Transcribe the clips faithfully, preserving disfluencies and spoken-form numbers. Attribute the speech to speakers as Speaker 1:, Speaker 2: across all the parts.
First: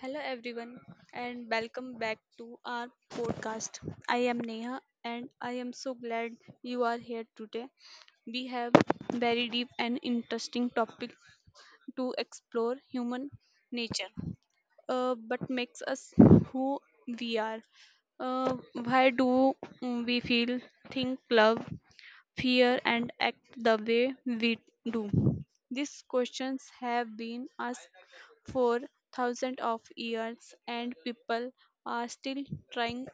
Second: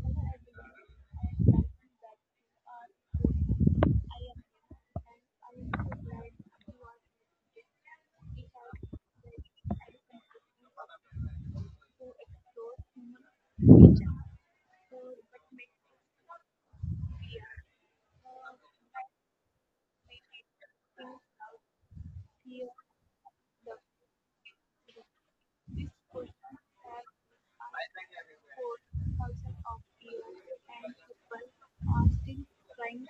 Speaker 1: Hello, everyone, and welcome back to our podcast. I am Neha, and I am so glad you are here today. We have very deep and interesting topic to explore human nature, uh, but makes us who we are. Uh, why do we feel, think, love, fear and act the way we do? These questions have been asked for thousands of years and people are still trying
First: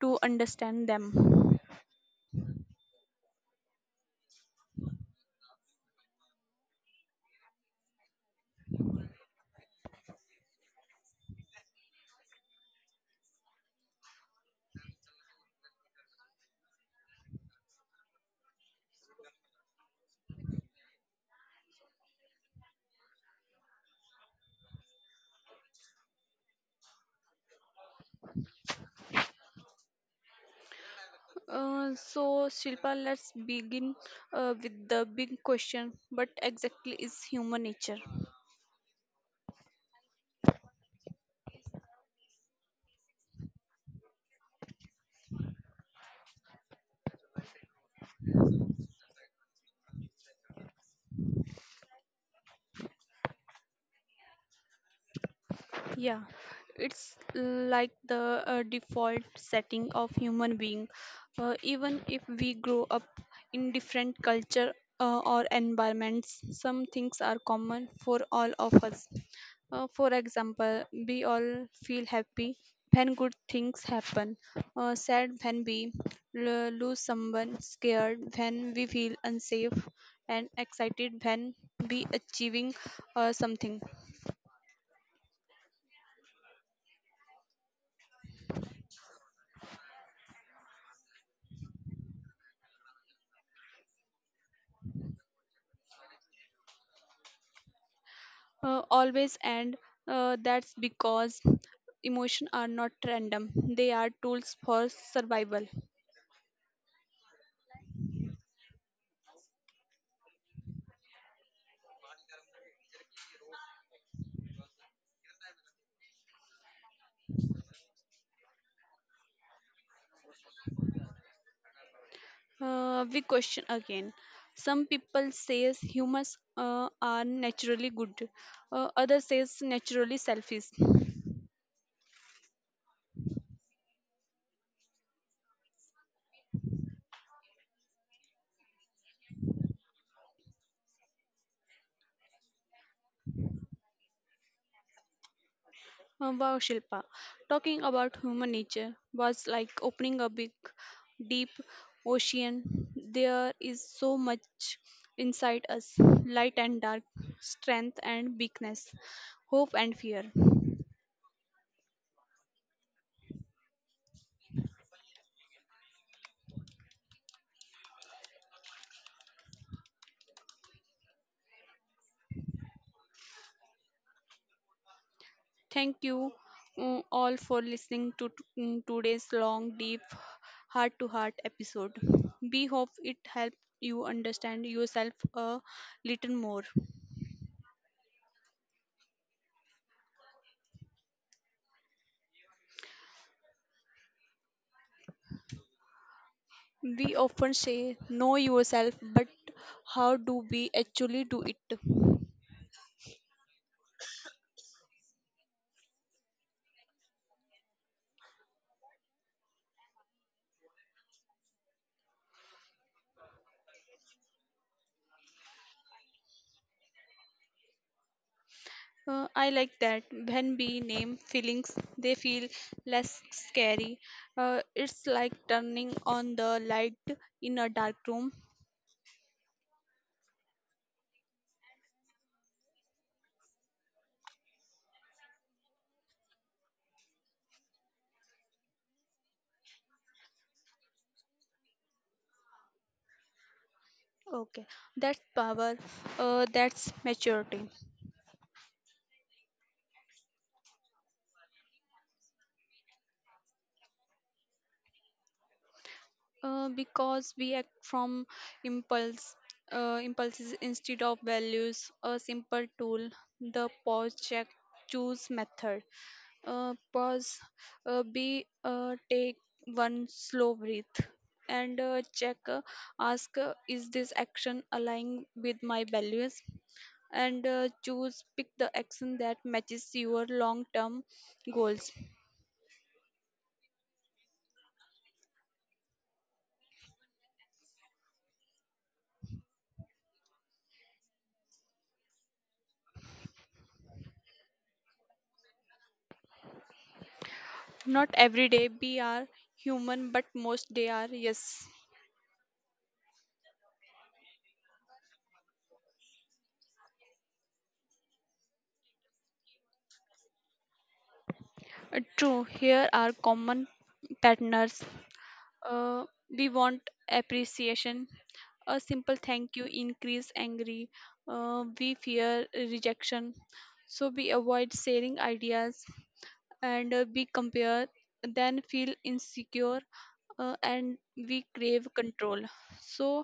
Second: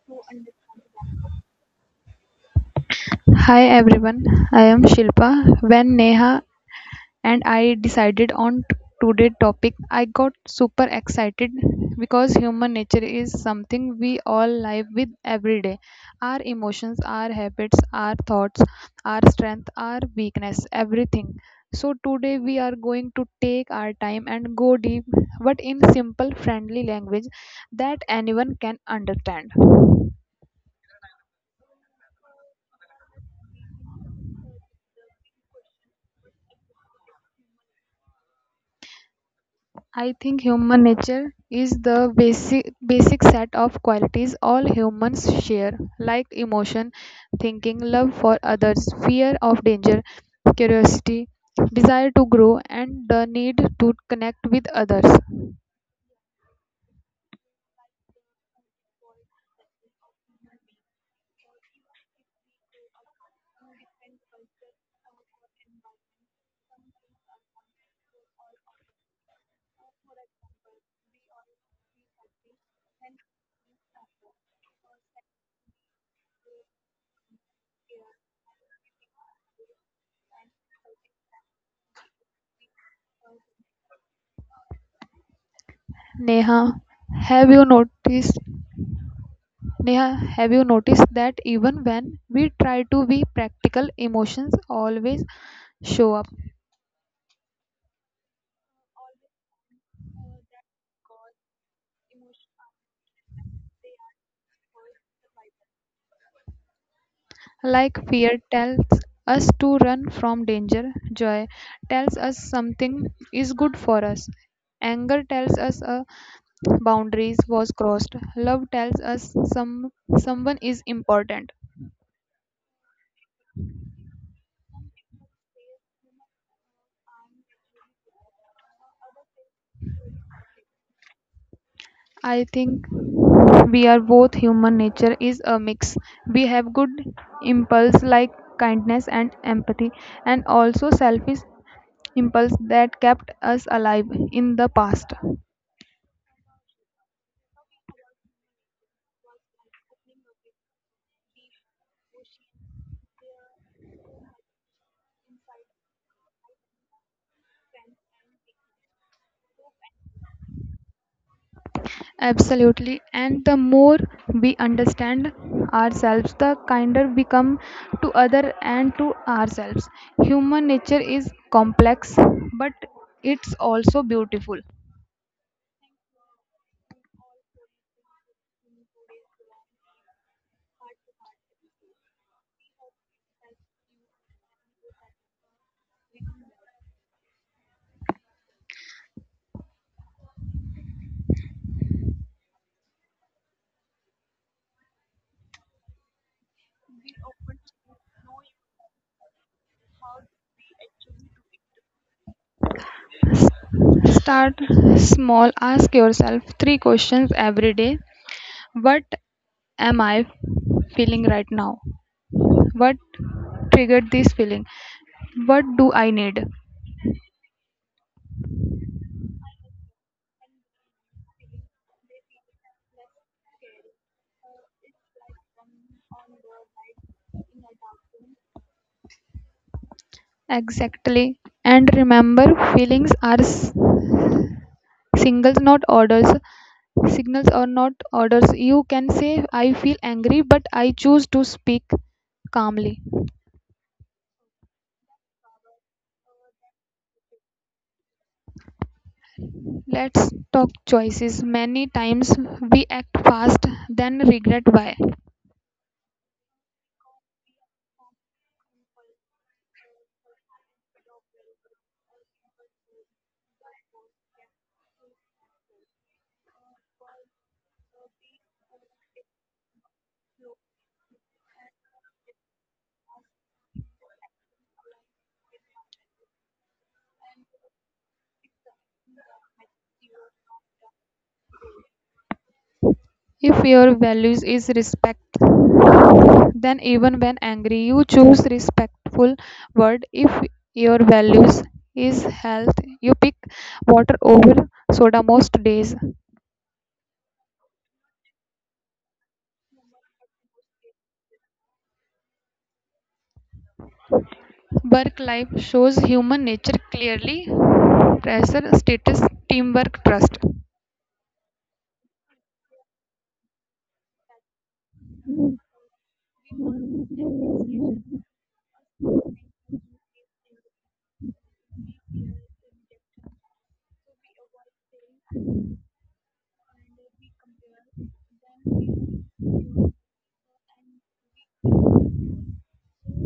Speaker 1: to understand them.
Speaker 2: Hi everyone, I am Shilpa. When Neha and I decided on t- today's topic, I got super excited because human nature is something we all live with every day. Our emotions, our habits, our thoughts, our strength, our weakness, everything. So today we are going to take our time and go deep, but in simple, friendly language that anyone can understand.
Speaker 1: Uh, so, Shilpa, let's begin uh, with the big question, what exactly is human nature?
Speaker 2: I think human nature is the basic basic set of qualities all humans share, like emotion, thinking, love for others, fear of danger, curiosity, desire to grow, and the need to connect with others.
Speaker 1: Yeah, it's like the uh, default setting of human being. Uh, even if we grow up in different culture uh, or environments, some things are common for all of us. Uh, for example, we all feel happy when good things happen, uh, sad when we l- lose someone, scared when we feel unsafe, and excited when we achieving uh, something.
Speaker 2: Neha, have you noticed Neha, have you noticed that even when we try to be practical, emotions always show up?
Speaker 1: Uh, always, and uh, that's because emotions are not random, they are tools for survival.
Speaker 2: Like fear tells us to run from danger, joy tells us something is good for us, anger tells us a boundaries was crossed, love tells us some someone is important.
Speaker 1: Uh, we question again, some people says humans uh, are naturally good, uh, others says naturally selfish.
Speaker 2: I think we are both human nature is a mix. We have good impulse like kindness and empathy and also selfish impulse that kept us alive in the past.
Speaker 1: Uh, Wow, Shilpa. Talking about human nature was like opening a big, deep ocean. There is so much inside us, light and dark, strength and weakness, hope and fear.
Speaker 2: Absolutely. And the more we understand ourselves, the kinder we come to other and to ourselves. Human nature is complex, but it's also beautiful.
Speaker 1: Thank you uh, all for listening to t- mm, today's long, deep, heart to heart episode. We hope it helped you understand yourself a little more. We often say, know yourself, but how do we actually do it?
Speaker 2: S- Start small. Ask yourself three questions every day. What am I feeling right now? What triggered this feeling? What do I need?
Speaker 1: Uh, I like that. When we name feelings, they feel less scary. Uh, it's like turning on the light in a dark room.
Speaker 2: Exactly. And remember, feelings are s- singles not orders signals are not orders. You can say I feel angry but I choose to speak calmly.
Speaker 1: Okay, that's power. Uh, that's maturity.
Speaker 2: Let's talk choices. Many times we act fast then regret why.
Speaker 1: Uh, because we act from impulse, uh, impulses instead of values. A simple tool, the pause, check, choose method. Uh, pause, uh, be uh, take one slow breath, and uh, check. Uh, ask, uh, is this action aligning with my values? And uh, choose, pick the action that matches your long-term goals.
Speaker 2: If your values is respect, then even when angry you choose respectful word. If your values is health, you pick water over soda most days.
Speaker 1: Not every day we are human, but most day are yes.
Speaker 2: Work life shows human nature clearly: pressure, status, teamwork, trust.
Speaker 1: Uh, True. Here are common patterns. Uh, we want appreciation. A simple thank you increase angry. Uh, we fear rejection. So we avoid sharing ideas, and uh, we compare, then feel insecure, uh, and we crave control. So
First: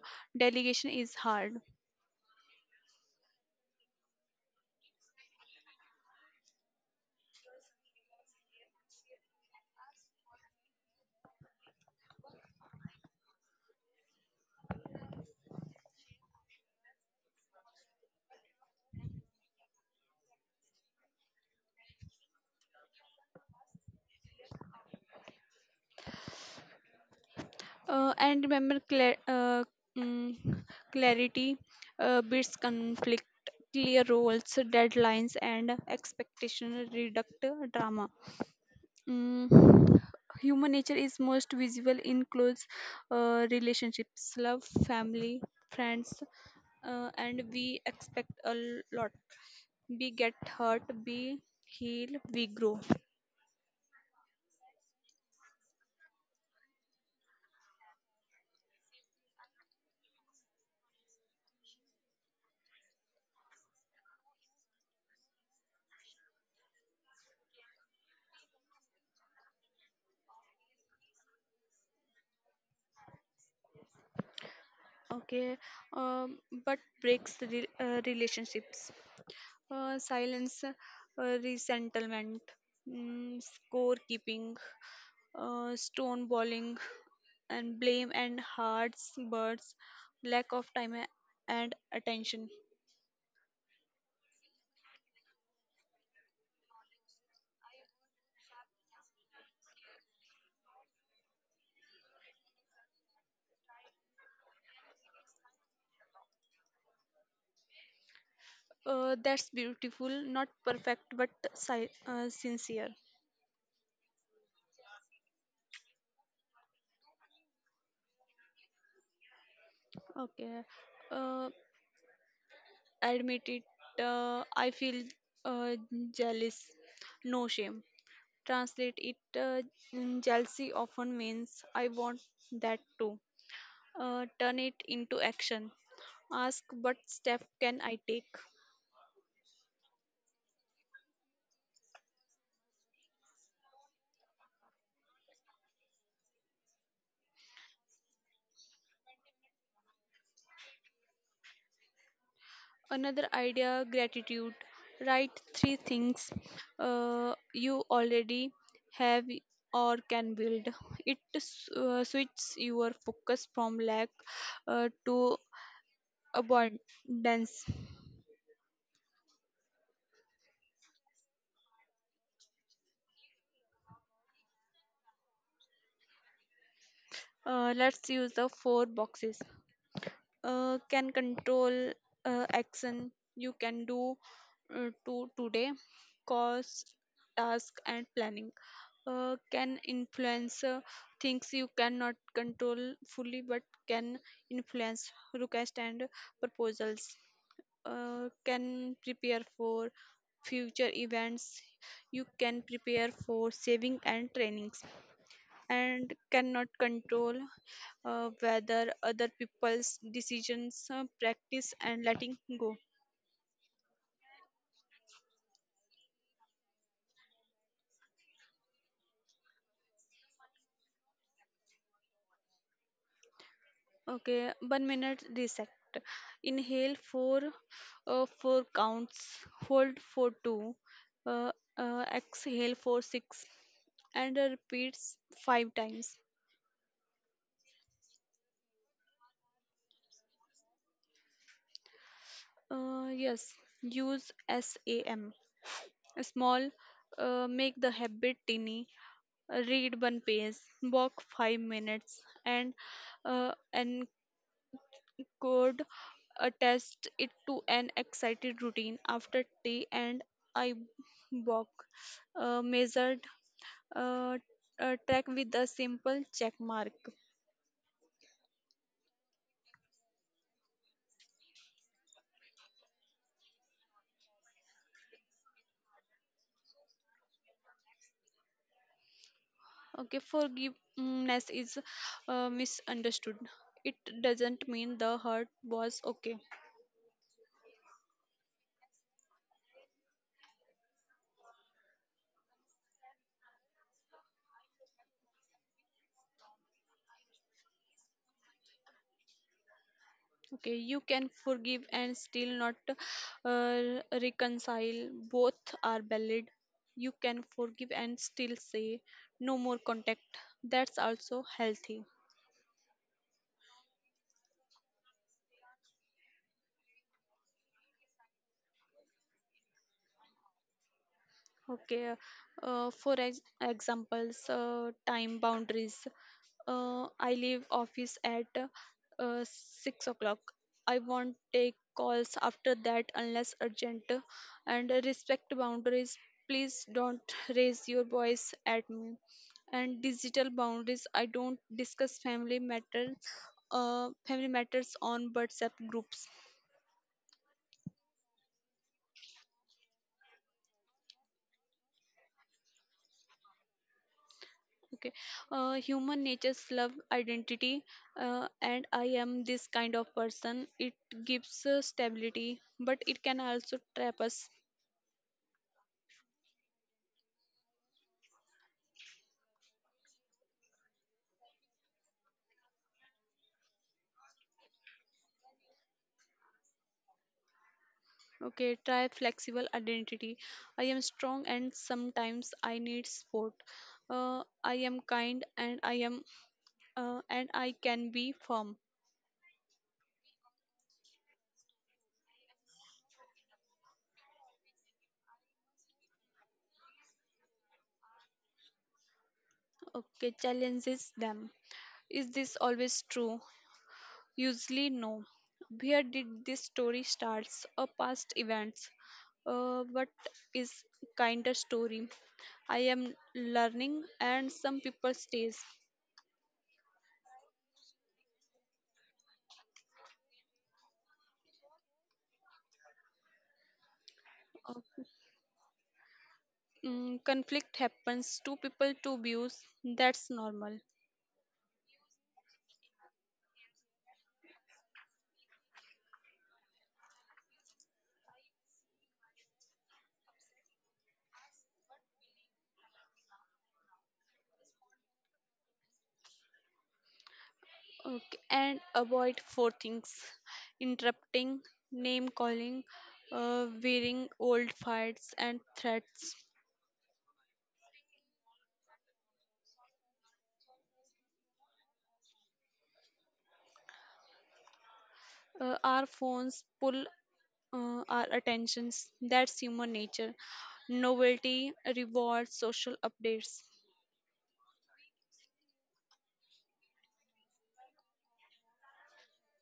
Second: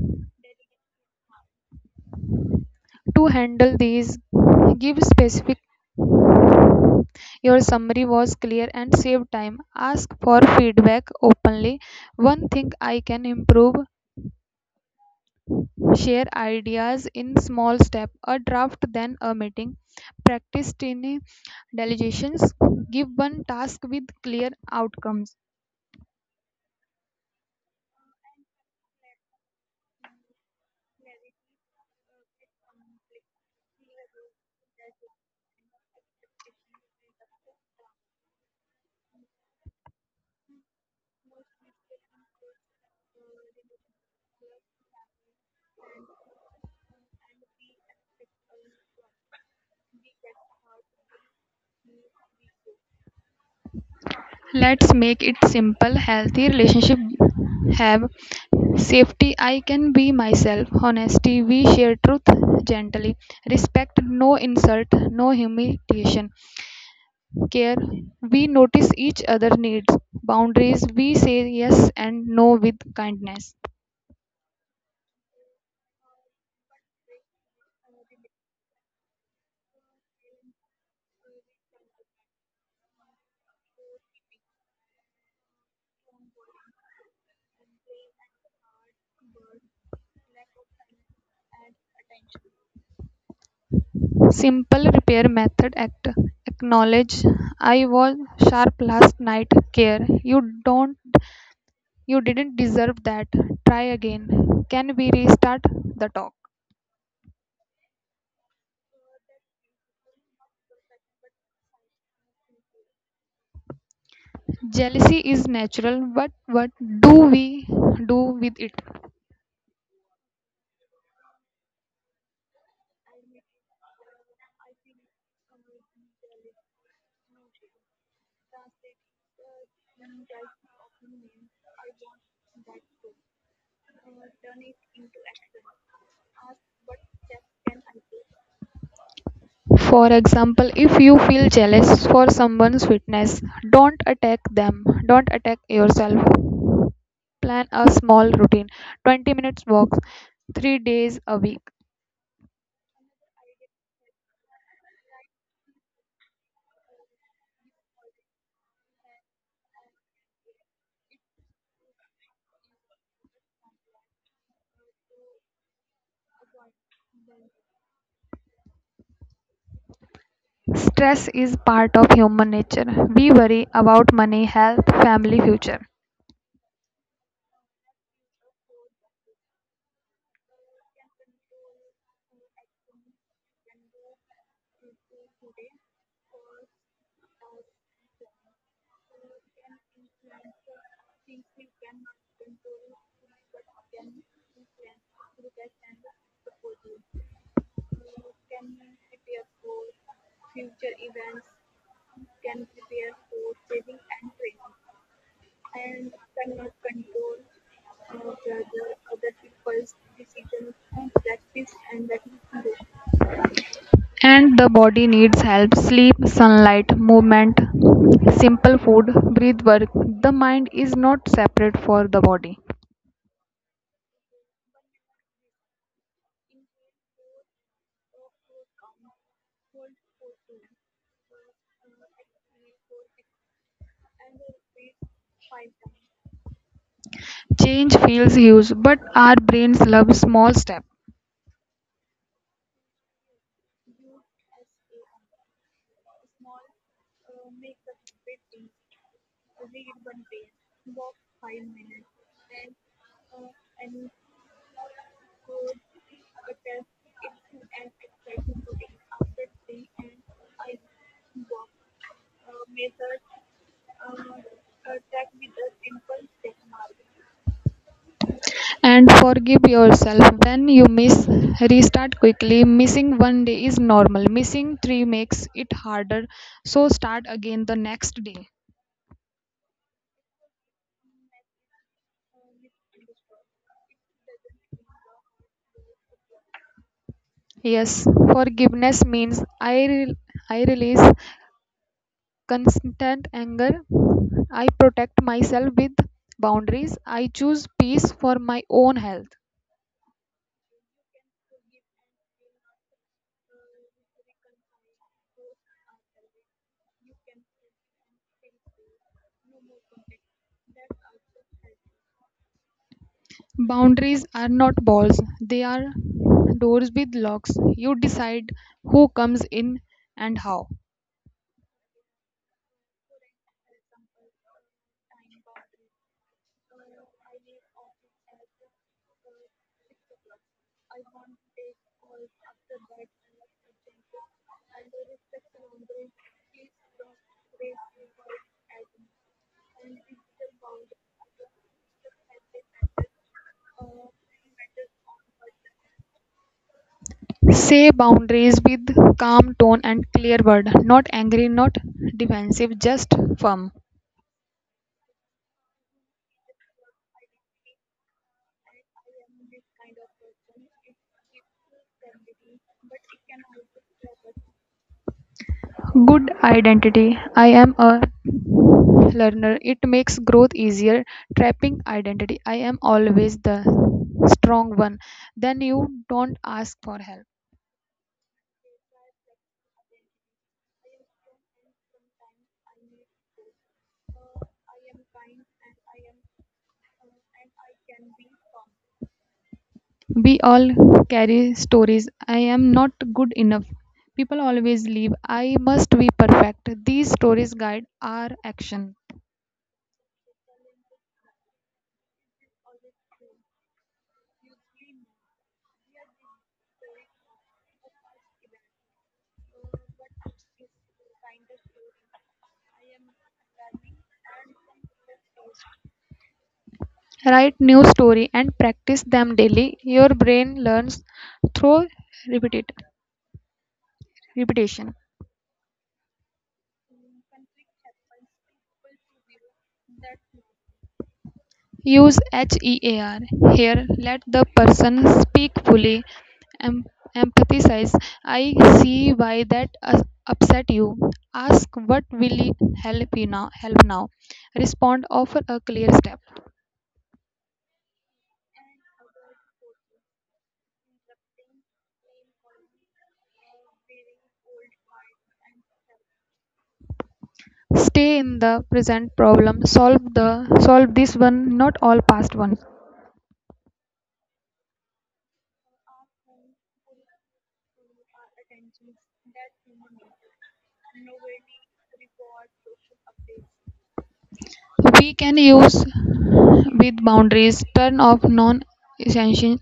Speaker 1: delegation is hard.
Speaker 2: To handle these, give specific. Your summary was clear and save time. Ask for feedback openly. One thing I can improve. Share ideas in small step. A draft then a meeting. Practice tiny delegations. Give one task with clear outcomes.
Speaker 1: Uh, and remember, cla uh, mm, clarity uh, beats conflict. Clear roles, deadlines, and expectation reduct drama. Mm, Human nature is most visible in close uh, relationships, love, family, friends, uh, and we expect a lot. We get hurt, we heal, we grow.
Speaker 2: Let's make it simple. Healthy relationship have safety. I can be myself. Honesty. We share truth gently. Respect. No insult. No humiliation. Care. We notice each other needs. Boundaries. We say yes and no with kindness.
Speaker 1: Okay, um, but breaks re- uh, relationships. Uh, silence, uh, resettlement, mm, scorekeeping, uh, stonewalling, and blame and hearts, birds, lack of time a- and attention.
Speaker 2: Simple repair method. Act. Acknowledge. I was sharp last night. Care. You don't You didn't deserve that. Try again. Can we restart the talk?
Speaker 1: Uh, that's beautiful, not perfect, but si- uh, sincere.
Speaker 2: Jealousy is natural, but what do we do with it?
Speaker 1: Okay. Uh, admit it. Uh, I feel uh, jealous. No shame. Translate it. Uh, mm, jealousy often means I want that too. Uh, turn it into action. Ask, what step can I take?
Speaker 2: For example, if you feel jealous for someone's fitness, don't attack them, don't attack yourself. Plan a small routine: twenty minutes walk, three days a week.
Speaker 1: Another idea, gratitude. Write three things uh, you already have or can build. It s- uh, switches your focus from lack uh, to abundance.
Speaker 2: Stress is part of human nature. We worry about money, health, family, future.
Speaker 1: Uh, let's use the four boxes. Uh, can control, uh, action you can do uh, to today, cost, task and planning. Uh, can influence, uh, things you cannot control fully but can influence, request and proposals. Uh, can prepare for future events you can prepare for, saving and trainings. And cannot control, uh, whether other people's decisions, uh, practice and letting go.
Speaker 2: And the body needs help: sleep, sunlight, movement, simple food, breath work. The mind is not separate for the body.
Speaker 1: Okay, one minute reset. Inhale for uh, four counts, hold for two, uh, uh, exhale for six, and uh, repeats five times.
Speaker 2: Change feels huge, but our brains love small steps.
Speaker 1: Uh, yes, use sam small, uh, make the habit tiny. Read one page, walk five minutes, and uh, encode, attached it to an excited routine after tea, and I walk. Uh, measured, uh, uh, track with a simple check mark.
Speaker 2: And forgive yourself when you miss. Restart quickly. Missing one day is normal. Missing three makes it harder. So start again the next day.
Speaker 1: Okay, forgiveness is uh, misunderstood. It doesn't mean the hurt was okay.
Speaker 2: Yes, forgiveness means I, re- I release constant anger. I protect myself with boundaries. I choose peace for my own health.
Speaker 1: Okay, you can forgive and still not uh, reconcile. Both are valid. You can forgive and still say no more contact. That's also healthy.
Speaker 2: Boundaries are not balls, they are doors with locks. You decide who comes in and how.
Speaker 1: Okay, uh, for ex examples, uh, time boundaries. Uh, I leave office at uh, six o'clock. I won't take calls after that unless urgent. And respect boundaries. Please don't raise your voice at me. And digital boundaries. I don't discuss family matters, uh, family matters on WhatsApp groups.
Speaker 2: Say boundaries with calm tone and clear word, not angry, not defensive, just firm.
Speaker 1: Okay. Uh, human nature's love identity, uh, and I am this kind of person. It gives uh, stability, but it can also trap us.
Speaker 2: Good identity. I am a learner. It makes growth easier. Trapping identity. I am always the strong one. Then you don't ask for help.
Speaker 1: Okay, try flexible identity. I am strong and sometimes I need support. Uh, I am kind and I am uh, and I can be firm.
Speaker 2: We all carry stories. I am not good enough. People always leave. I must be perfect. These stories guide our action.
Speaker 1: Okay, challenges them. Is this always true? Usually, no. Where did this story starts or past events? Uh, what is kinder story? I am learning, and some people stays.
Speaker 2: Write new story and practice them daily. Your brain learns through repeated
Speaker 1: Uh,
Speaker 2: repetition.
Speaker 1: mm, Conflict happens. Two people, two views. That's normal.
Speaker 2: Use HEAR. Here, let the person speak fully. Em- Empathize. I see why that us- upset you. Ask what will help you now. Help now. Respond. Offer a clear step.
Speaker 1: Okay, and avoid four things: interrupting, name calling, uh, wearing old fights and threats.
Speaker 2: Stay in the present problem. Solve the solve this one, not all past ones.
Speaker 1: Uh, our phones pull uh, our attentions. That's human nature. Novelty, rewards, social updates.
Speaker 2: We can use with boundaries, turn off non essential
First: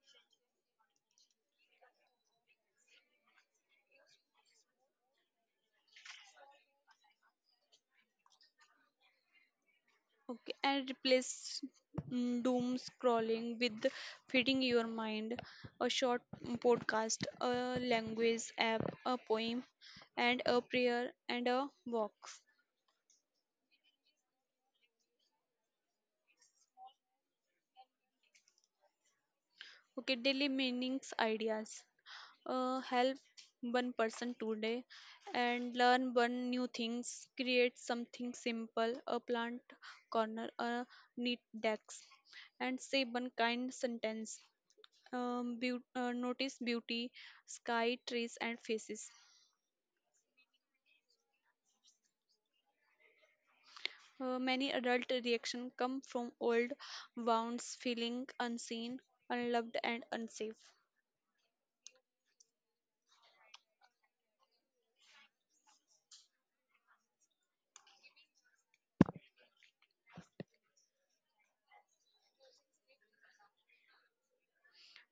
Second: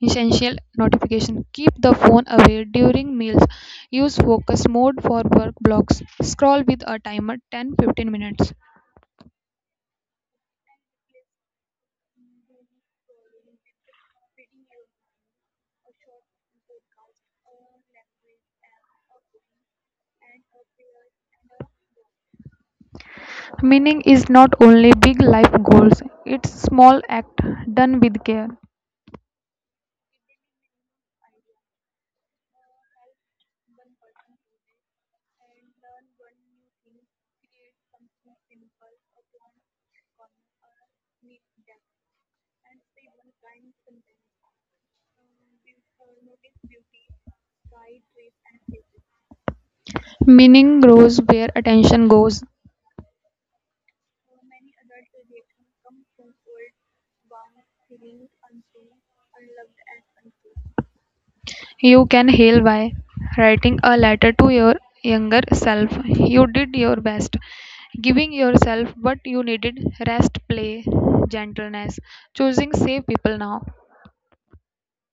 Speaker 2: essential notification, keep the phone away during meals, use focus mode for work blocks, scroll with a timer ten fifteen minutes.
Speaker 1: Okay, and replace mm, doom scrolling with feeding your mind, a short podcast, a language app, a poem, and a prayer and a walk.
Speaker 2: Meaning is not only big life goals, it's small act done with care.
Speaker 1: Okay, daily meanings ideas. Uh, help one person today and learn one new things, create something simple, a plant corner, a neat desk, and say one kind sentence. Um, beau- uh, notice beauty, sky, trees and faces.
Speaker 2: Meaning grows where attention goes.
Speaker 1: Uh, many adult reactions come from old wounds, feeling unseen, unloved and unsafe.
Speaker 2: You can heal by writing a letter to your younger self. You did your best, giving yourself what you needed: rest, play, gentleness, choosing safe people now.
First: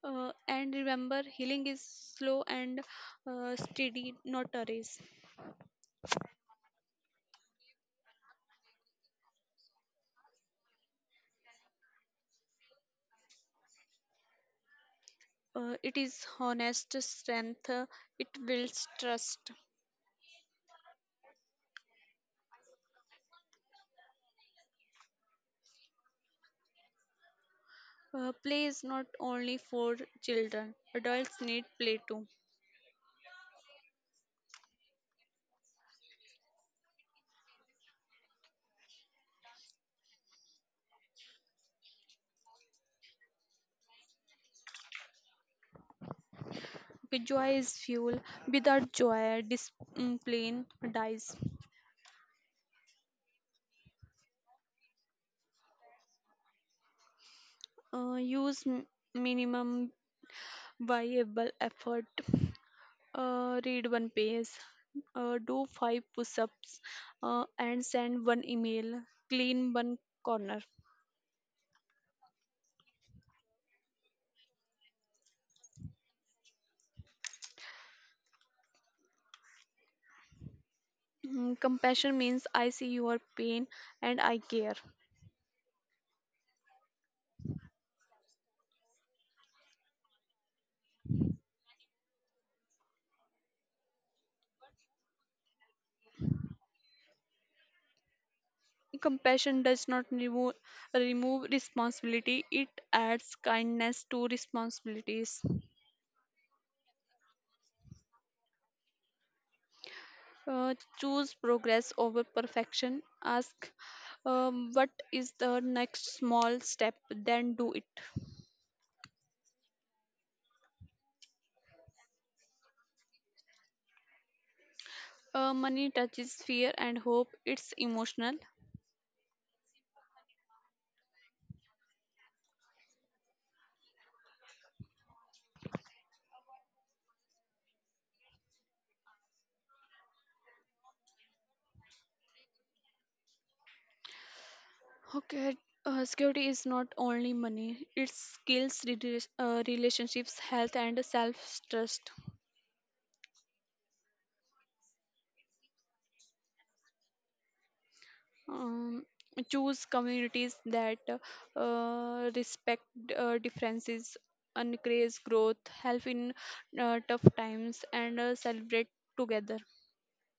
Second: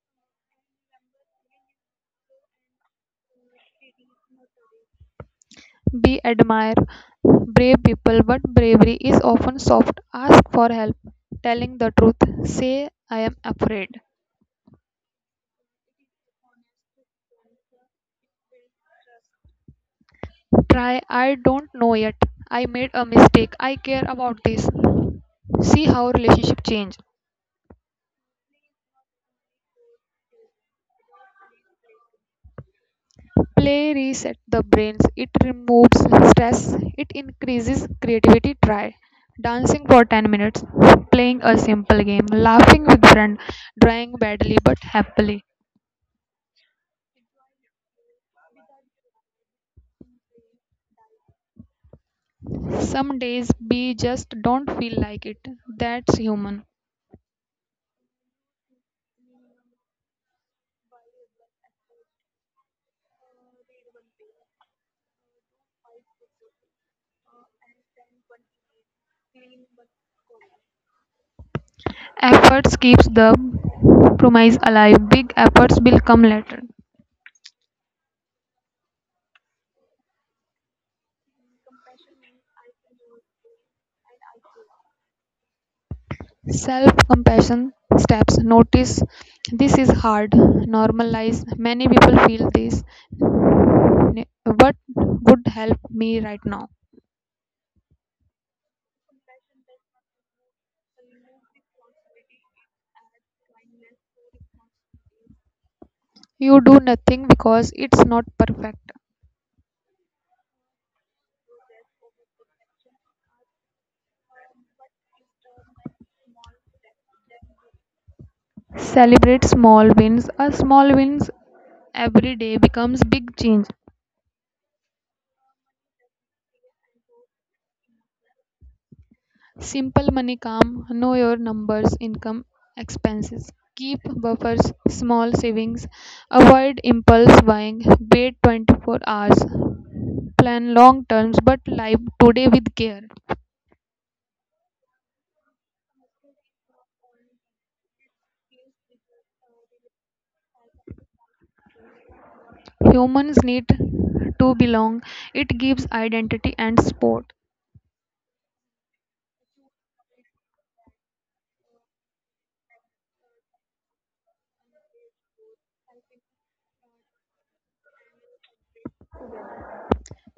Speaker 1: uh, And remember, healing is slow and uh, steady, not a race.
Speaker 2: Be Admire brave people, but bravery is often soft. Ask for help, telling the truth. Say, I am afraid.
Speaker 1: Uh, it is honest strength. uh, It builds trust.
Speaker 2: Try, I don't know yet. I made a mistake. I care about this. See how relationship change.
Speaker 1: Uh, play is not only for children. Adults need play too.
Speaker 2: Play resets the brains. It removes stress, it increases creativity. Try dancing for ten minutes, playing a simple game, laughing with friend, drawing badly but happily.
Speaker 1: With joy is fuel. Without joy, discipline dies.
Speaker 2: Some days we just don't feel like it. That's human.
Speaker 1: Uh, use m- minimum viable effort. Uh, read one page. Uh, do five push-ups, uh, and send one email. Clean one corner.
Speaker 2: Efforts keeps the promise alive. Big efforts will come later.
Speaker 1: Mm, Compassion means I see your pain and I care.
Speaker 2: Self-compassion steps. Notice this is hard. Normalize. Many people feel this. Ne- What would help me right now?
Speaker 1: Compassion does not remove, remove responsibility, it adds kindness to responsibilities.
Speaker 2: You do nothing because it's not perfect.
Speaker 1: Uh, choose progress over perfection. Ask, um, what is the next small step, then do it.
Speaker 2: Celebrate small wins. A small wins every day becomes big change.
Speaker 1: Uh, money touches fear and hope, it's emotional.
Speaker 2: Simple money calm, know your numbers, income, expenses. Keep buffers, small savings. Avoid impulse buying. Wait twenty-four hours. Plan long terms but live today with care.
Speaker 1: Okay, uh, security is not only money, it's skills, rela- uh, relationships, health, and self trust.
Speaker 2: Humans need to belong. It gives identity and support.
Speaker 1: um, Choose communities that uh, respect uh, differences, encourage growth, help in uh, tough times, and uh, celebrate together.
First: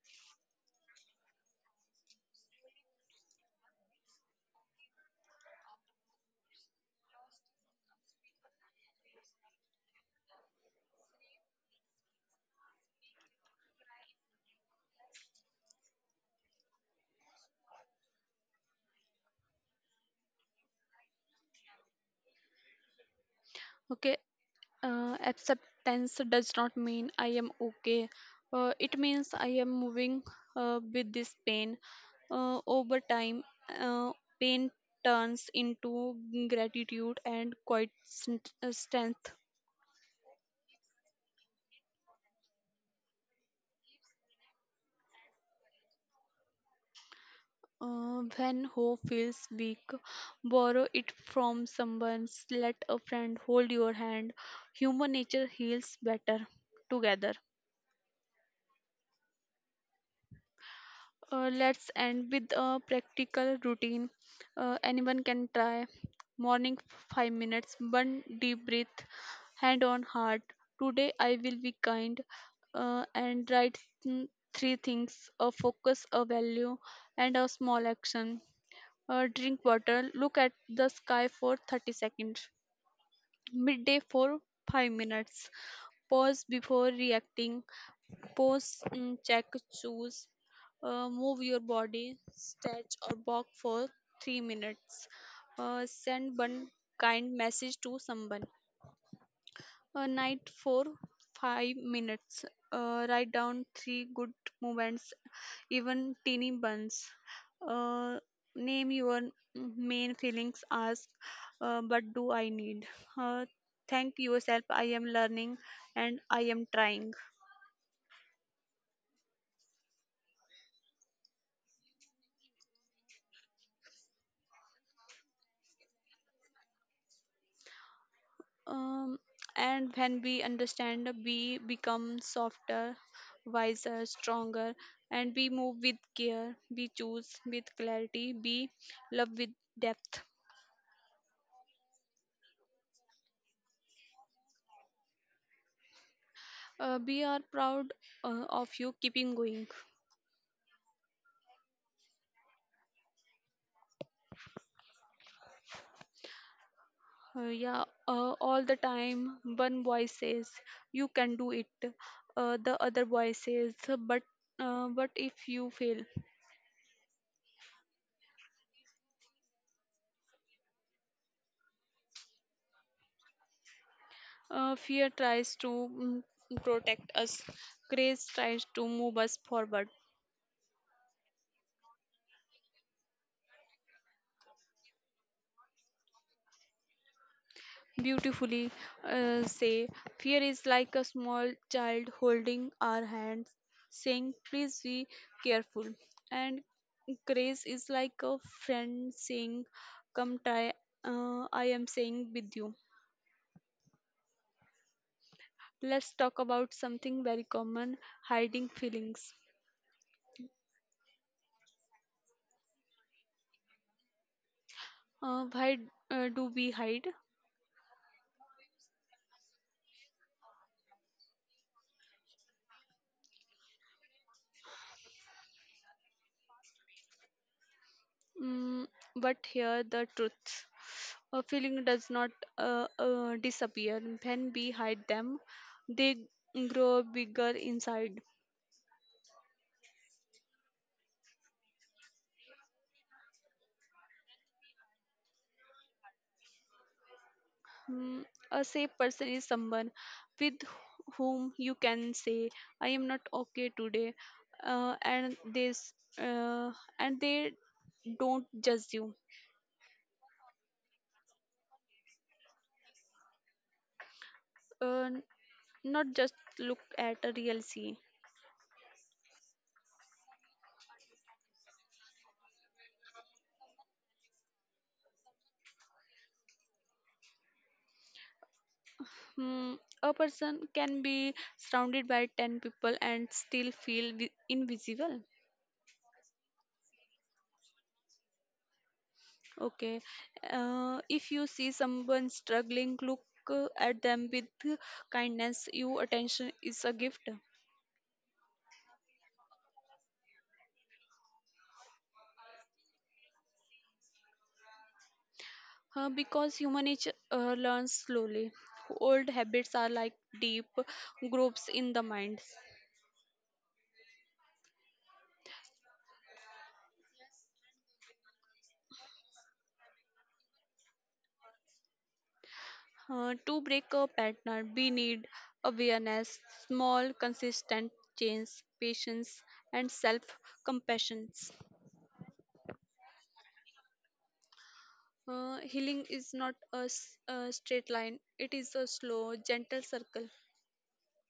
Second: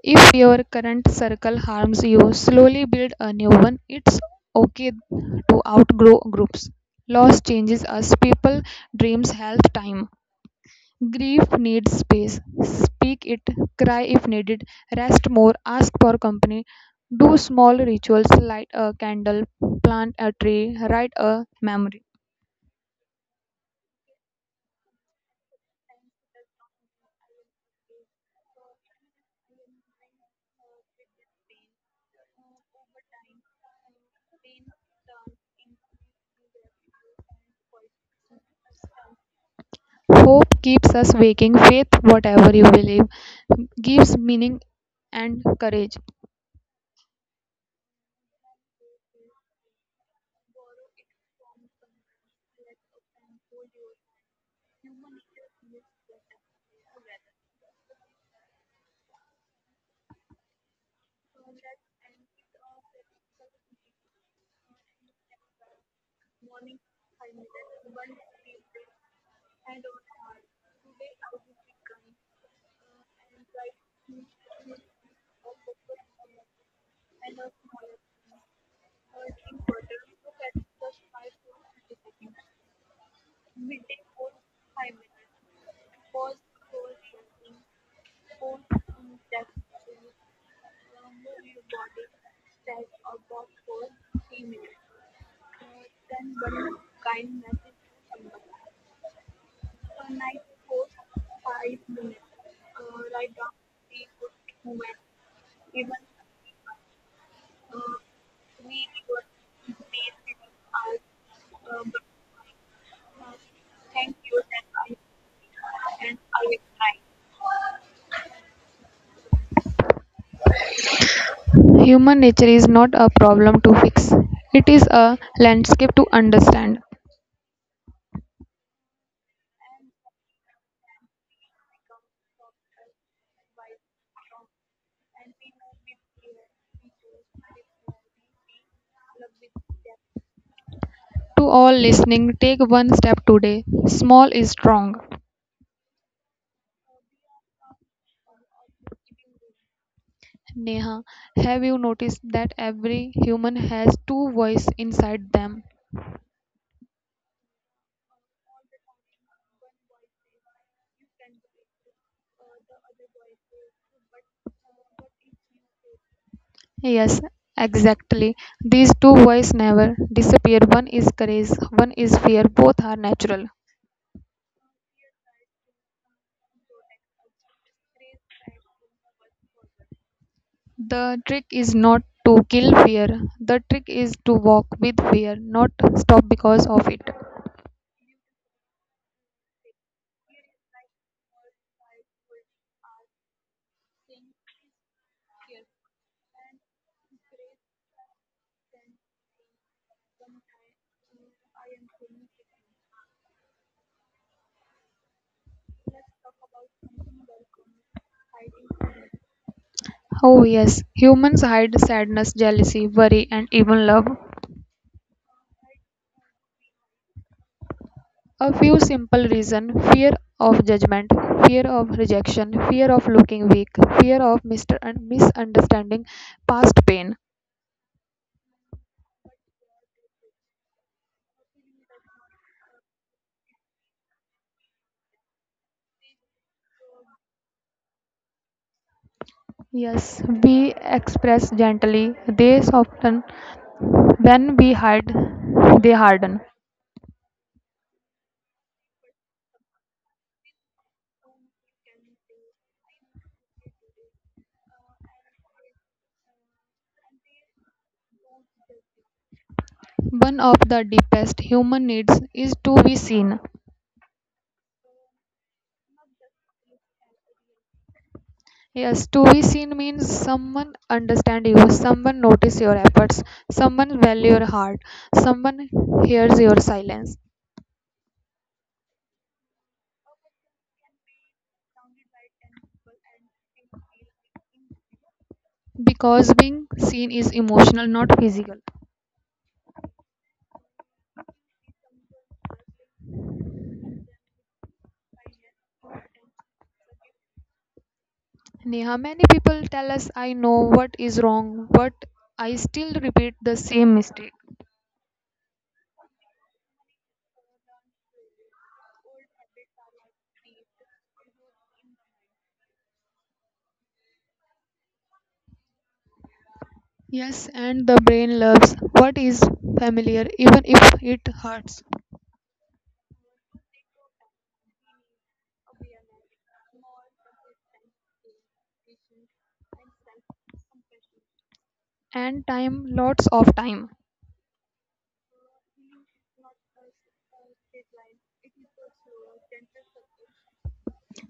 Speaker 2: If your current circle harms you, slowly build a new one. It's okay to outgrow groups. Loss changes us: people, dreams, health, time. Grief needs space. Speak it, cry if needed, rest more, ask for company, do small rituals, light a candle, plant a tree, write a memory.
Speaker 1: Okay, uh, acceptance does not mean I am okay. Uh, it means I am moving uh, with this pain. Uh, over time, uh, pain turns into gratitude and quite strength.
Speaker 2: Hope keeps us waking, faith, whatever you believe, gives meaning and courage.
Speaker 1: Uh, when hope feels weak, borrow it from someone. Let a friend hold your hand. Human nature heals better together. Uh, let's end with a practical routine. Uh, anyone can try. Morning five minutes, one deep breath, hand on heart. Today I will be kind, uh, and write mm, three things, a focus, a value, and a small action. Uh, drink water, look at the sky for thirty seconds. Midday for five minutes, pause before reacting, pause, mm, check, choose, uh, move your body, stretch or walk for three minutes, uh, send one kind message to someone. A night for five minutes, uh, write down three good moments, even teeny buns. Uh, Name your main feelings, ask, uh, but do I need? Uh, thank yourself, I am learning and I am trying.
Speaker 2: Human nature is not a problem to fix, it is a landscape to understand.
Speaker 1: Um, and when we understand, we become softer, wiser, stronger, and we move with care, we choose with clarity, we love with depth.
Speaker 2: To all listening, take one step today. Small is strong.
Speaker 1: Uh, we are proud uh, of you keeping going.
Speaker 2: Neha, have you noticed that every human has two voices inside them?
Speaker 1: Uh, yeah, uh, all the time, one voice says you can do it. Uh, the other voice says, but uh, what if you fail?
Speaker 2: Yes, exactly. These two voices never disappear. One is courage, one is fear. Both are natural.
Speaker 1: Uh, fear tries to mm, protect us. Grace tries to move us forward.
Speaker 2: The trick is not to kill fear. The trick is to walk with fear, not stop because of it.
Speaker 1: Beautifully uh, say, fear is like a small child holding our hands, saying, please be careful. And grace is like a friend saying, come try. Uh, I am saying with you. Let's talk about something very common, hiding feelings.
Speaker 2: Oh, yes, humans hide sadness, jealousy, worry, and even love.
Speaker 1: Uh, why uh, do we hide?
Speaker 2: A few simple reasons: fear of judgment, fear of rejection, fear of looking weak, fear of mister- and misunderstanding, past pain.
Speaker 1: Mm, but here the truth. A feeling does not uh, uh, disappear. When we hide them, they grow bigger inside.
Speaker 2: Yes, we express gently, they soften. When we hide, they harden.
Speaker 1: Mm, a safe person is someone with whom you can say, "I am not okay today," uh, and this uh, and they don't judge you.
Speaker 2: One of the deepest human needs is to be seen.
Speaker 1: Uh, not just look at a real sea.
Speaker 2: Yes, to be seen means someone understand you, someone notice your efforts, someone value your heart, someone hears your silence.
Speaker 1: Hmm, a person can be surrounded by ten people and still feel vi- invisible.
Speaker 2: Because being seen is emotional, not physical.
Speaker 1: Okay, uh, if you see someone struggling, look uh, at them with kindness. Your attention is a gift.
Speaker 2: Neha, many people tell us, I know what is wrong, but I still repeat the same mistake.
Speaker 1: Uh, because human nature uh, learns slowly. Old habits are like deep grooves in the mind.
Speaker 2: Yes, and the brain loves what is familiar, even if it hurts.
Speaker 1: Uh, to break a pattern, we need awareness, small, consistent change, patience, and self compassion.
Speaker 2: And time, lots of time.
Speaker 1: Uh, healing is not a, s- a straight line, it is a slow, gentle circle.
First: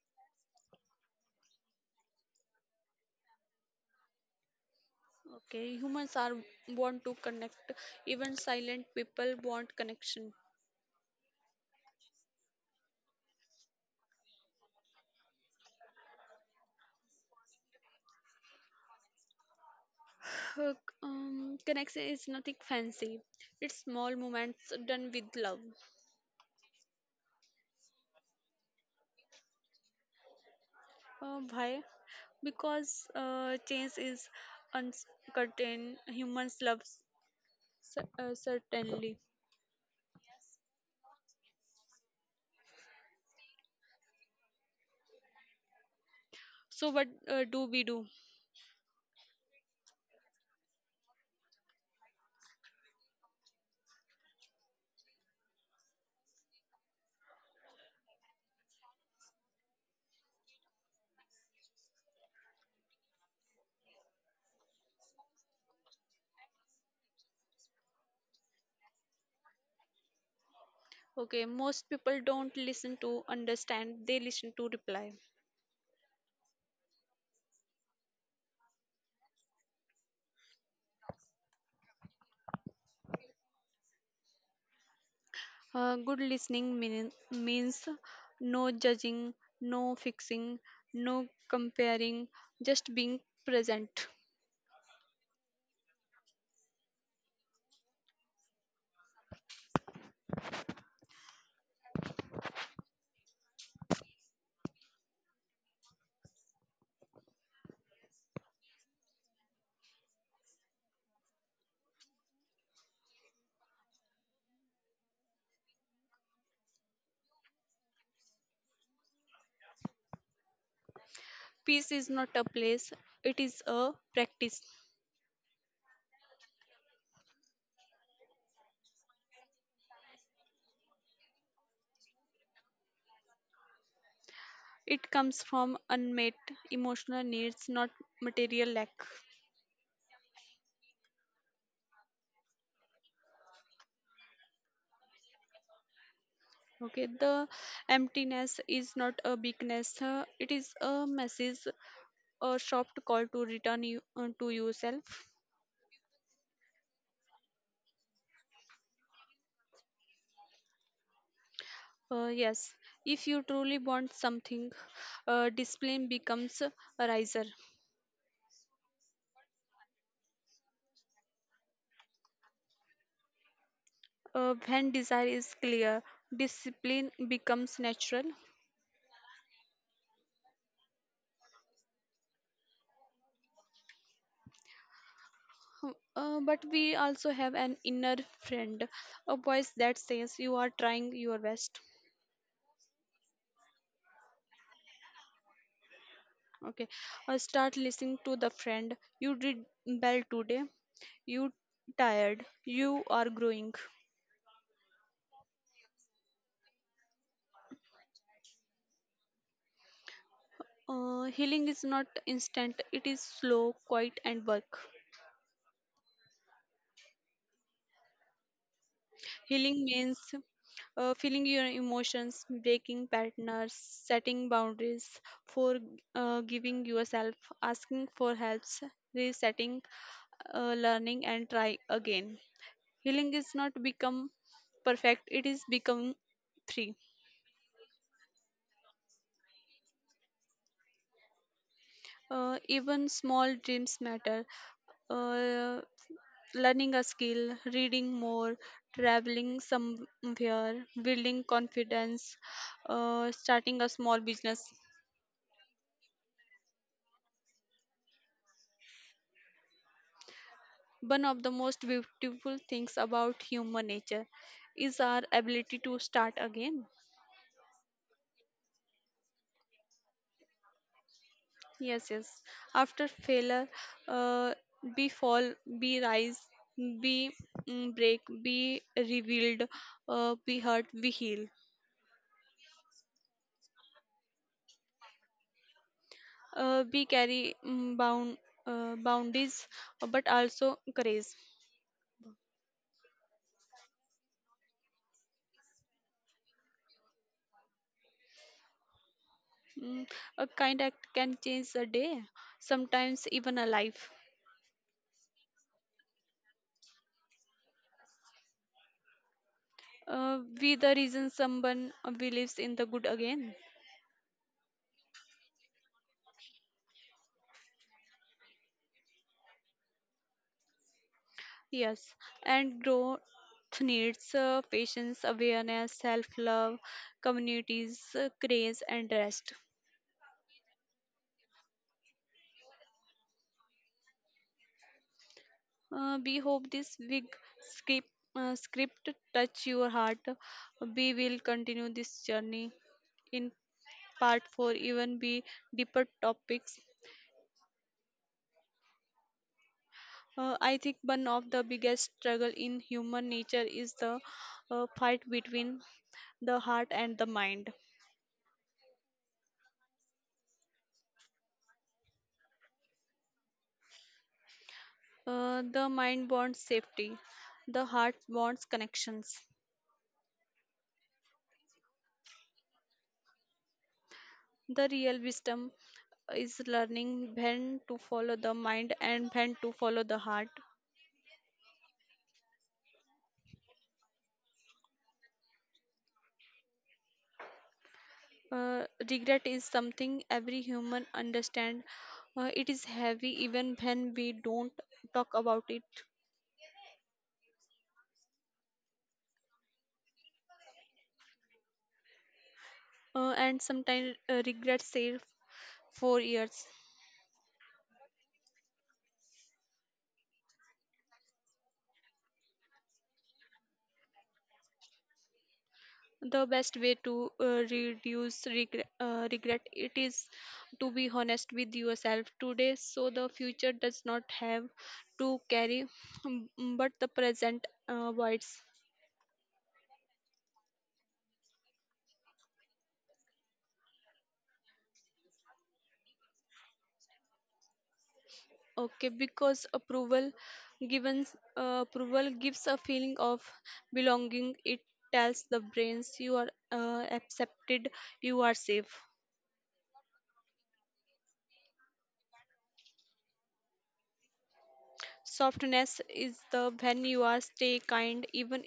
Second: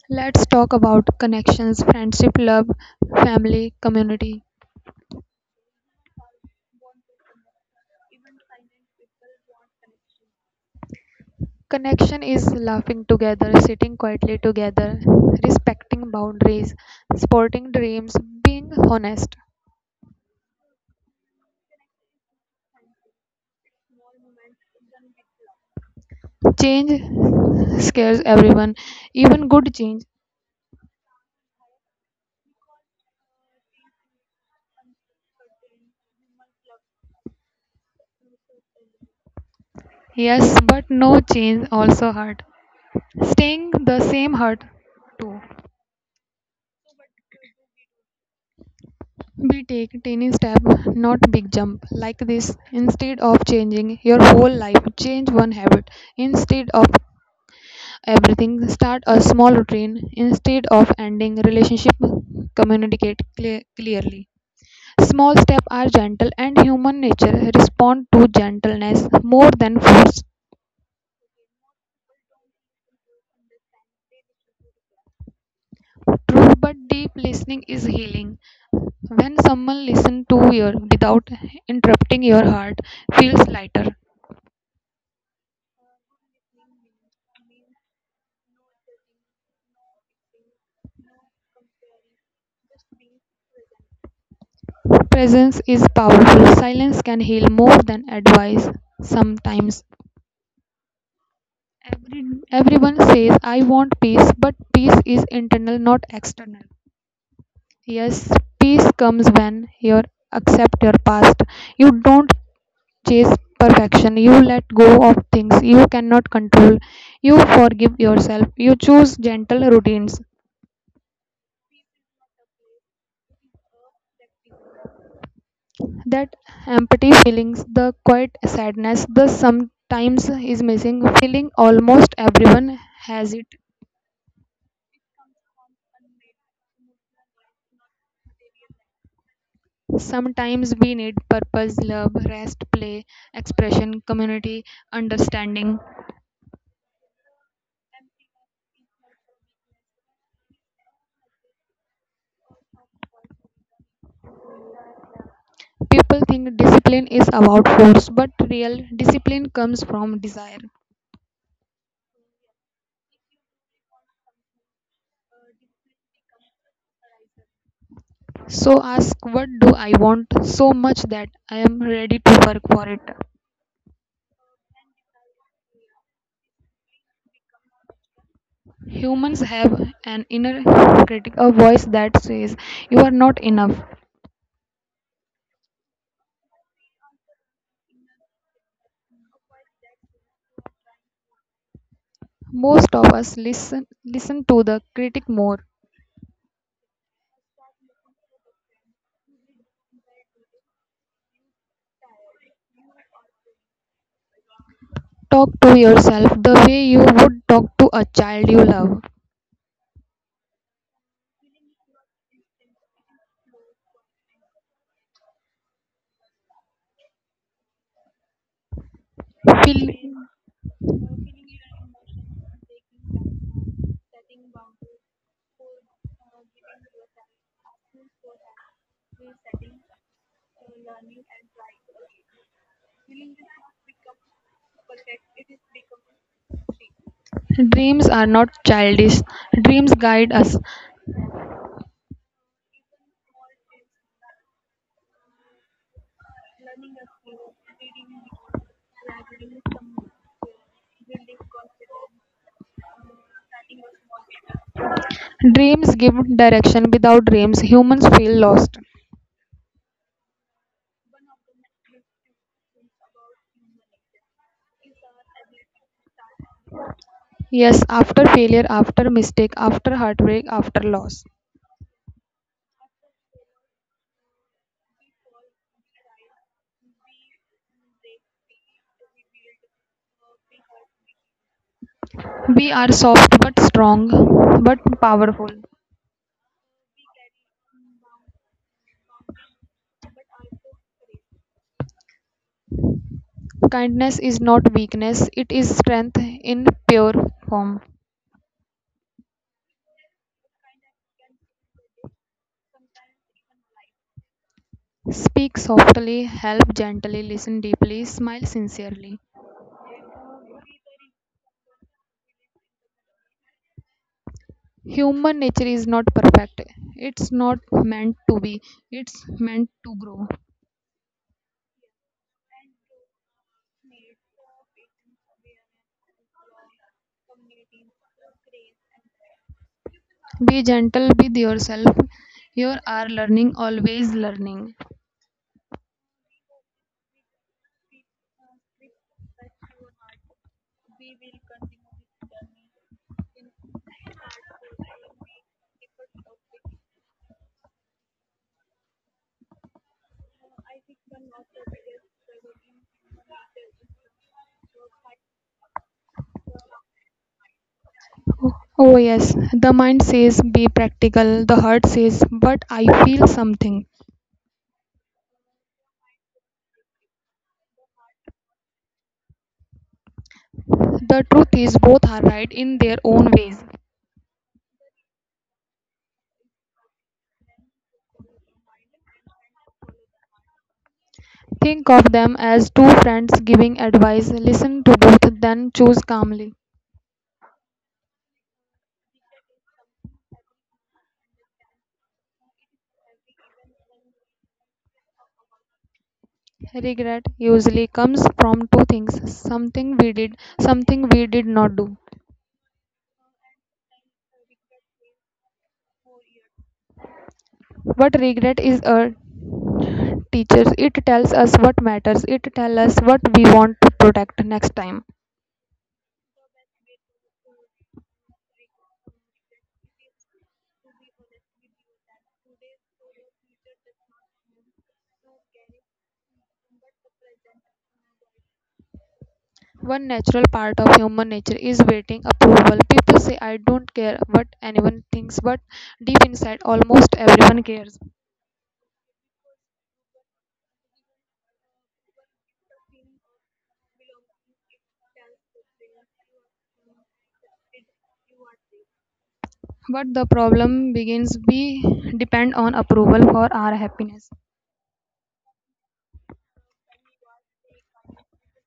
Speaker 2: Let's talk about connections: friendship, love, family, community.
Speaker 1: Okay, humans are want to connect, even silent people want connection.
Speaker 2: Connection is laughing together, sitting quietly together, respecting boundaries, supporting dreams, being honest.
Speaker 1: Uh, um, Connection is nothing fancy, it's small moments done with love.
Speaker 2: Change scares everyone, even good change.
Speaker 1: Uh, why? Because uh, change is uncertain. Humans love cer- uh, certainly.
Speaker 2: Yes, but no change also hurt. Staying the same hurt too.
Speaker 1: So what uh, do we do?
Speaker 2: We take tiny step, not big jump. Like this, instead of changing your whole life, change one habit. Instead of everything, start a small routine. Instead of ending relationship, communicate cle- clearly. Small steps are gentle, and human nature respond to gentleness more than force.
Speaker 1: Okay, most people don't listen to understand. They listen to reply.
Speaker 2: True, but deep listening is healing. When someone listens to you without interrupting your heart, feels lighter.
Speaker 1: Uh, good listening mean, means no judging, no fixing, no comparing, just being present.
Speaker 2: Presence is powerful. Silence can heal more than advice. Sometimes Every, Everyone says, I want peace, but peace is internal, not external. Yes, peace comes when you accept your past. You don't chase perfection. You let go of things you cannot control. You forgive yourself. You choose gentle routines.
Speaker 1: Peace is not a place; it is a practice.
Speaker 2: That empty feelings, the quiet sadness, the sometimes is missing feeling almost everyone has it.
Speaker 1: It comes from unmet emotional needs, not material lack.
Speaker 2: Sometimes we need purpose, love, rest, play, expression, community, understanding.
Speaker 1: Okay, the emptiness is not a weakness, uh, it is a message, a sharp call to return you, uh, to yourself.
Speaker 2: People think discipline is about force, but real discipline comes from desire.
Speaker 1: Uh, yes, if you truly want something, uh, discipline becomes a riser.
Speaker 2: So ask what do I want so much that I am ready to work for it.
Speaker 1: Uh, when desire is clear, discipline becomes natural.
Speaker 2: Humans have an inner critic, a voice that says you are not enough.
Speaker 1: Uh, but we also have an inner friend, a voice that says you are trying your best.
Speaker 2: Most of us listen listen to the critic more.
Speaker 1: Okay, or start listening to the friend. You did well today. You tired. You are growing.
Speaker 2: Talk to yourself the way you would talk to a child you love.
Speaker 1: Uh, healing is not instant. It is slow, quiet, and work. Healing
Speaker 2: Feel
Speaker 1: means uh, feeling your emotions, breaking partners, setting boundaries, for uh, giving yourself, asking for helps, resetting, uh, learning, and try again. Healing is not become perfect. It is become free.
Speaker 2: Dreams are not childish. Dreams guide us.
Speaker 1: Uh, even small dreams matter. Uh, Learning a skill, reading more, traveling somewhere, building confidence, uh, starting a small business.
Speaker 2: Dreams give direction. Without dreams, humans feel lost.
Speaker 1: One of the most beautiful things about human nature is our ability to start again.
Speaker 2: Yes, after failure, after mistake, after heartbreak, after loss.
Speaker 1: Yes, yes. After failure, uh, be fall, be rise, be mm, break, be revealed, uh, be hurt, be heal.
Speaker 2: We are soft but strong but powerful.
Speaker 1: Uh, we carry mm, bound uh, boundaries uh, but also grace.
Speaker 2: Kindness is not weakness, it is strength in pure form.
Speaker 1: Mm, a kind act can change a day, sometimes even a life
Speaker 2: Speak softly, help gently, listen deeply, smile sincerely.
Speaker 1: uh, We the reason someone uh, believes in the good again.
Speaker 2: Human nature is not perfect. It's not meant to be, it's meant to grow.
Speaker 1: Yes, and growth needs uh, patience, awareness, self love, communities, uh, grace and rest.
Speaker 2: Be gentle with yourself. You are learning, always learning.
Speaker 1: Uh, we hope this big script uh, script touch your heart. We will continue this journey in part four, even be deeper topics. Uh, I think one of the biggest struggle in human nature is the uh, fight between the heart and the mind.
Speaker 2: Oh, oh, yes. The mind says be practical, the heart says but I feel something.
Speaker 1: Uh, the mind wants safety, the heart wants connections.
Speaker 2: The truth is, both are right in their own ways.
Speaker 1: The real wisdom is learning when to follow the mind and when to follow the heart.
Speaker 2: Think of them as two friends giving advice, listen to both, then choose calmly.
Speaker 1: Uh, regret is something every human understand. Uh, it is heavy even when we don't talk about it.
Speaker 2: Regret usually comes from two things: something we did, something we did not do.
Speaker 1: Uh, and sometimes uh, regret save four years.
Speaker 2: But regret is a teacher, it tells us what matters, it tells us what we want to protect next time.
Speaker 1: The best way to uh, reduce regret, uh, regret it is to be honest with yourself today, so the future does not have to carry, mm, but the present uh, voids.
Speaker 2: One natural part of human nature is waiting approval. People say, I don't care what anyone thinks, but deep inside, almost everyone cares.
Speaker 1: Okay, because approval given uh, approval gives a feeling of belonging. It tells the brains you are uh, accepted, you are safe.
Speaker 2: But the problem begins we depend on approval for our happiness.
Speaker 1: Softness is the when you are stay kind even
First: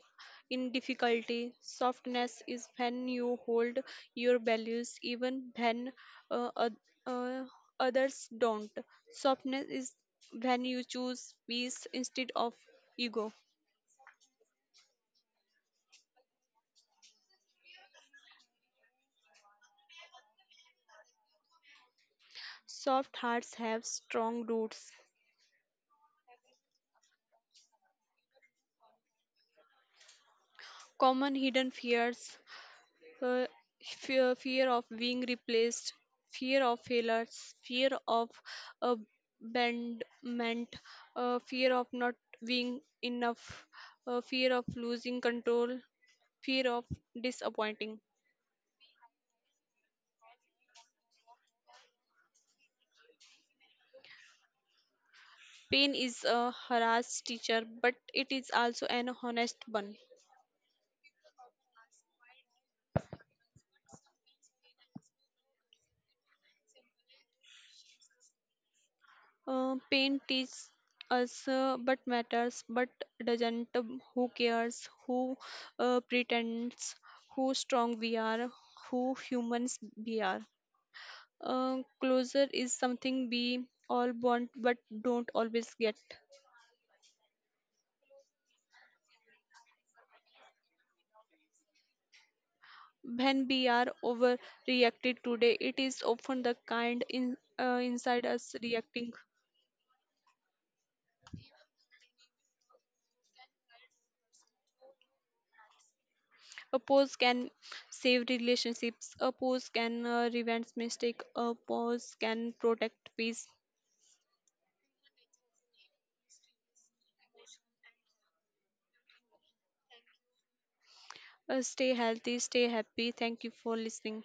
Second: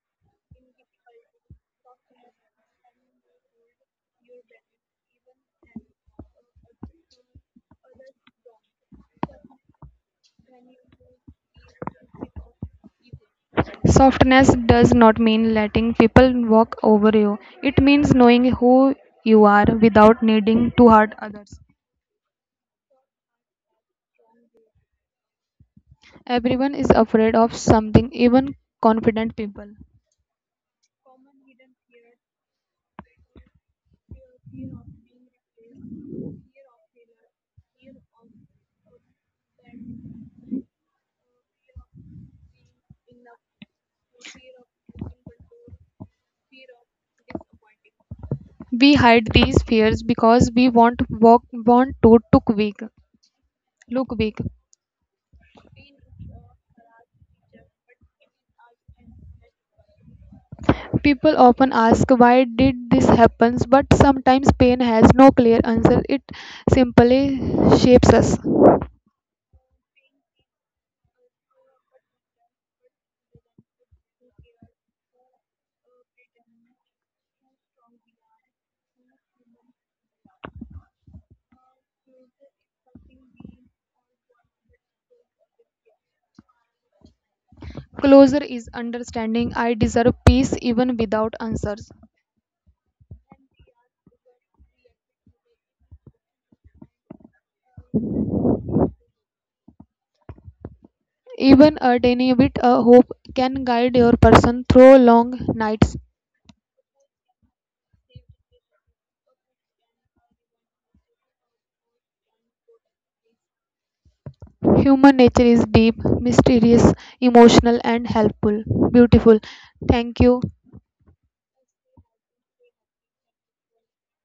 Speaker 1: in difficulty. Softness is when you hold your values even when uh, oth- uh, others don't. Softness is when you choose peace instead of ego.
Speaker 2: Softness does not mean letting people walk over you, it means knowing who you are without needing to hurt others.
Speaker 1: Soft hearts have strong roots.
Speaker 2: Everyone is afraid of something, even confident people.
Speaker 1: Common hidden fears, uh, fear, fear of being replaced, fear of failures, fear of abandonment, uh, fear of not being enough, uh, fear of losing control, fear of disappointing.
Speaker 2: We hide these fears because we want walk, want to look weak. Look big.
Speaker 1: Pain is a harassed teacher, but it is also an honest one.
Speaker 2: People often ask why did this happen, but sometimes pain has no clear answer. It simply shapes us.
Speaker 1: Uh, pain teaches us uh, but matters but doesn't. Um, who cares, who uh, pretends, who strong we are, who humans we are uh, Closure is something we all want but don't always get.
Speaker 2: Closure is understanding I deserve peace even without answers.
Speaker 1: When we are overreacted today, it is often the kind in uh, inside us reacting.
Speaker 2: Even a tiny bit of hope can guide your person through long nights.
Speaker 1: A pause can save relationships, a pause can uh, prevent mistake, a pause can protect peace.
Speaker 2: Human nature is deep, mysterious, emotional, and helpful. Beautiful. Thank you.
Speaker 1: Uh, stay healthy, stay happy. Thank you for listening.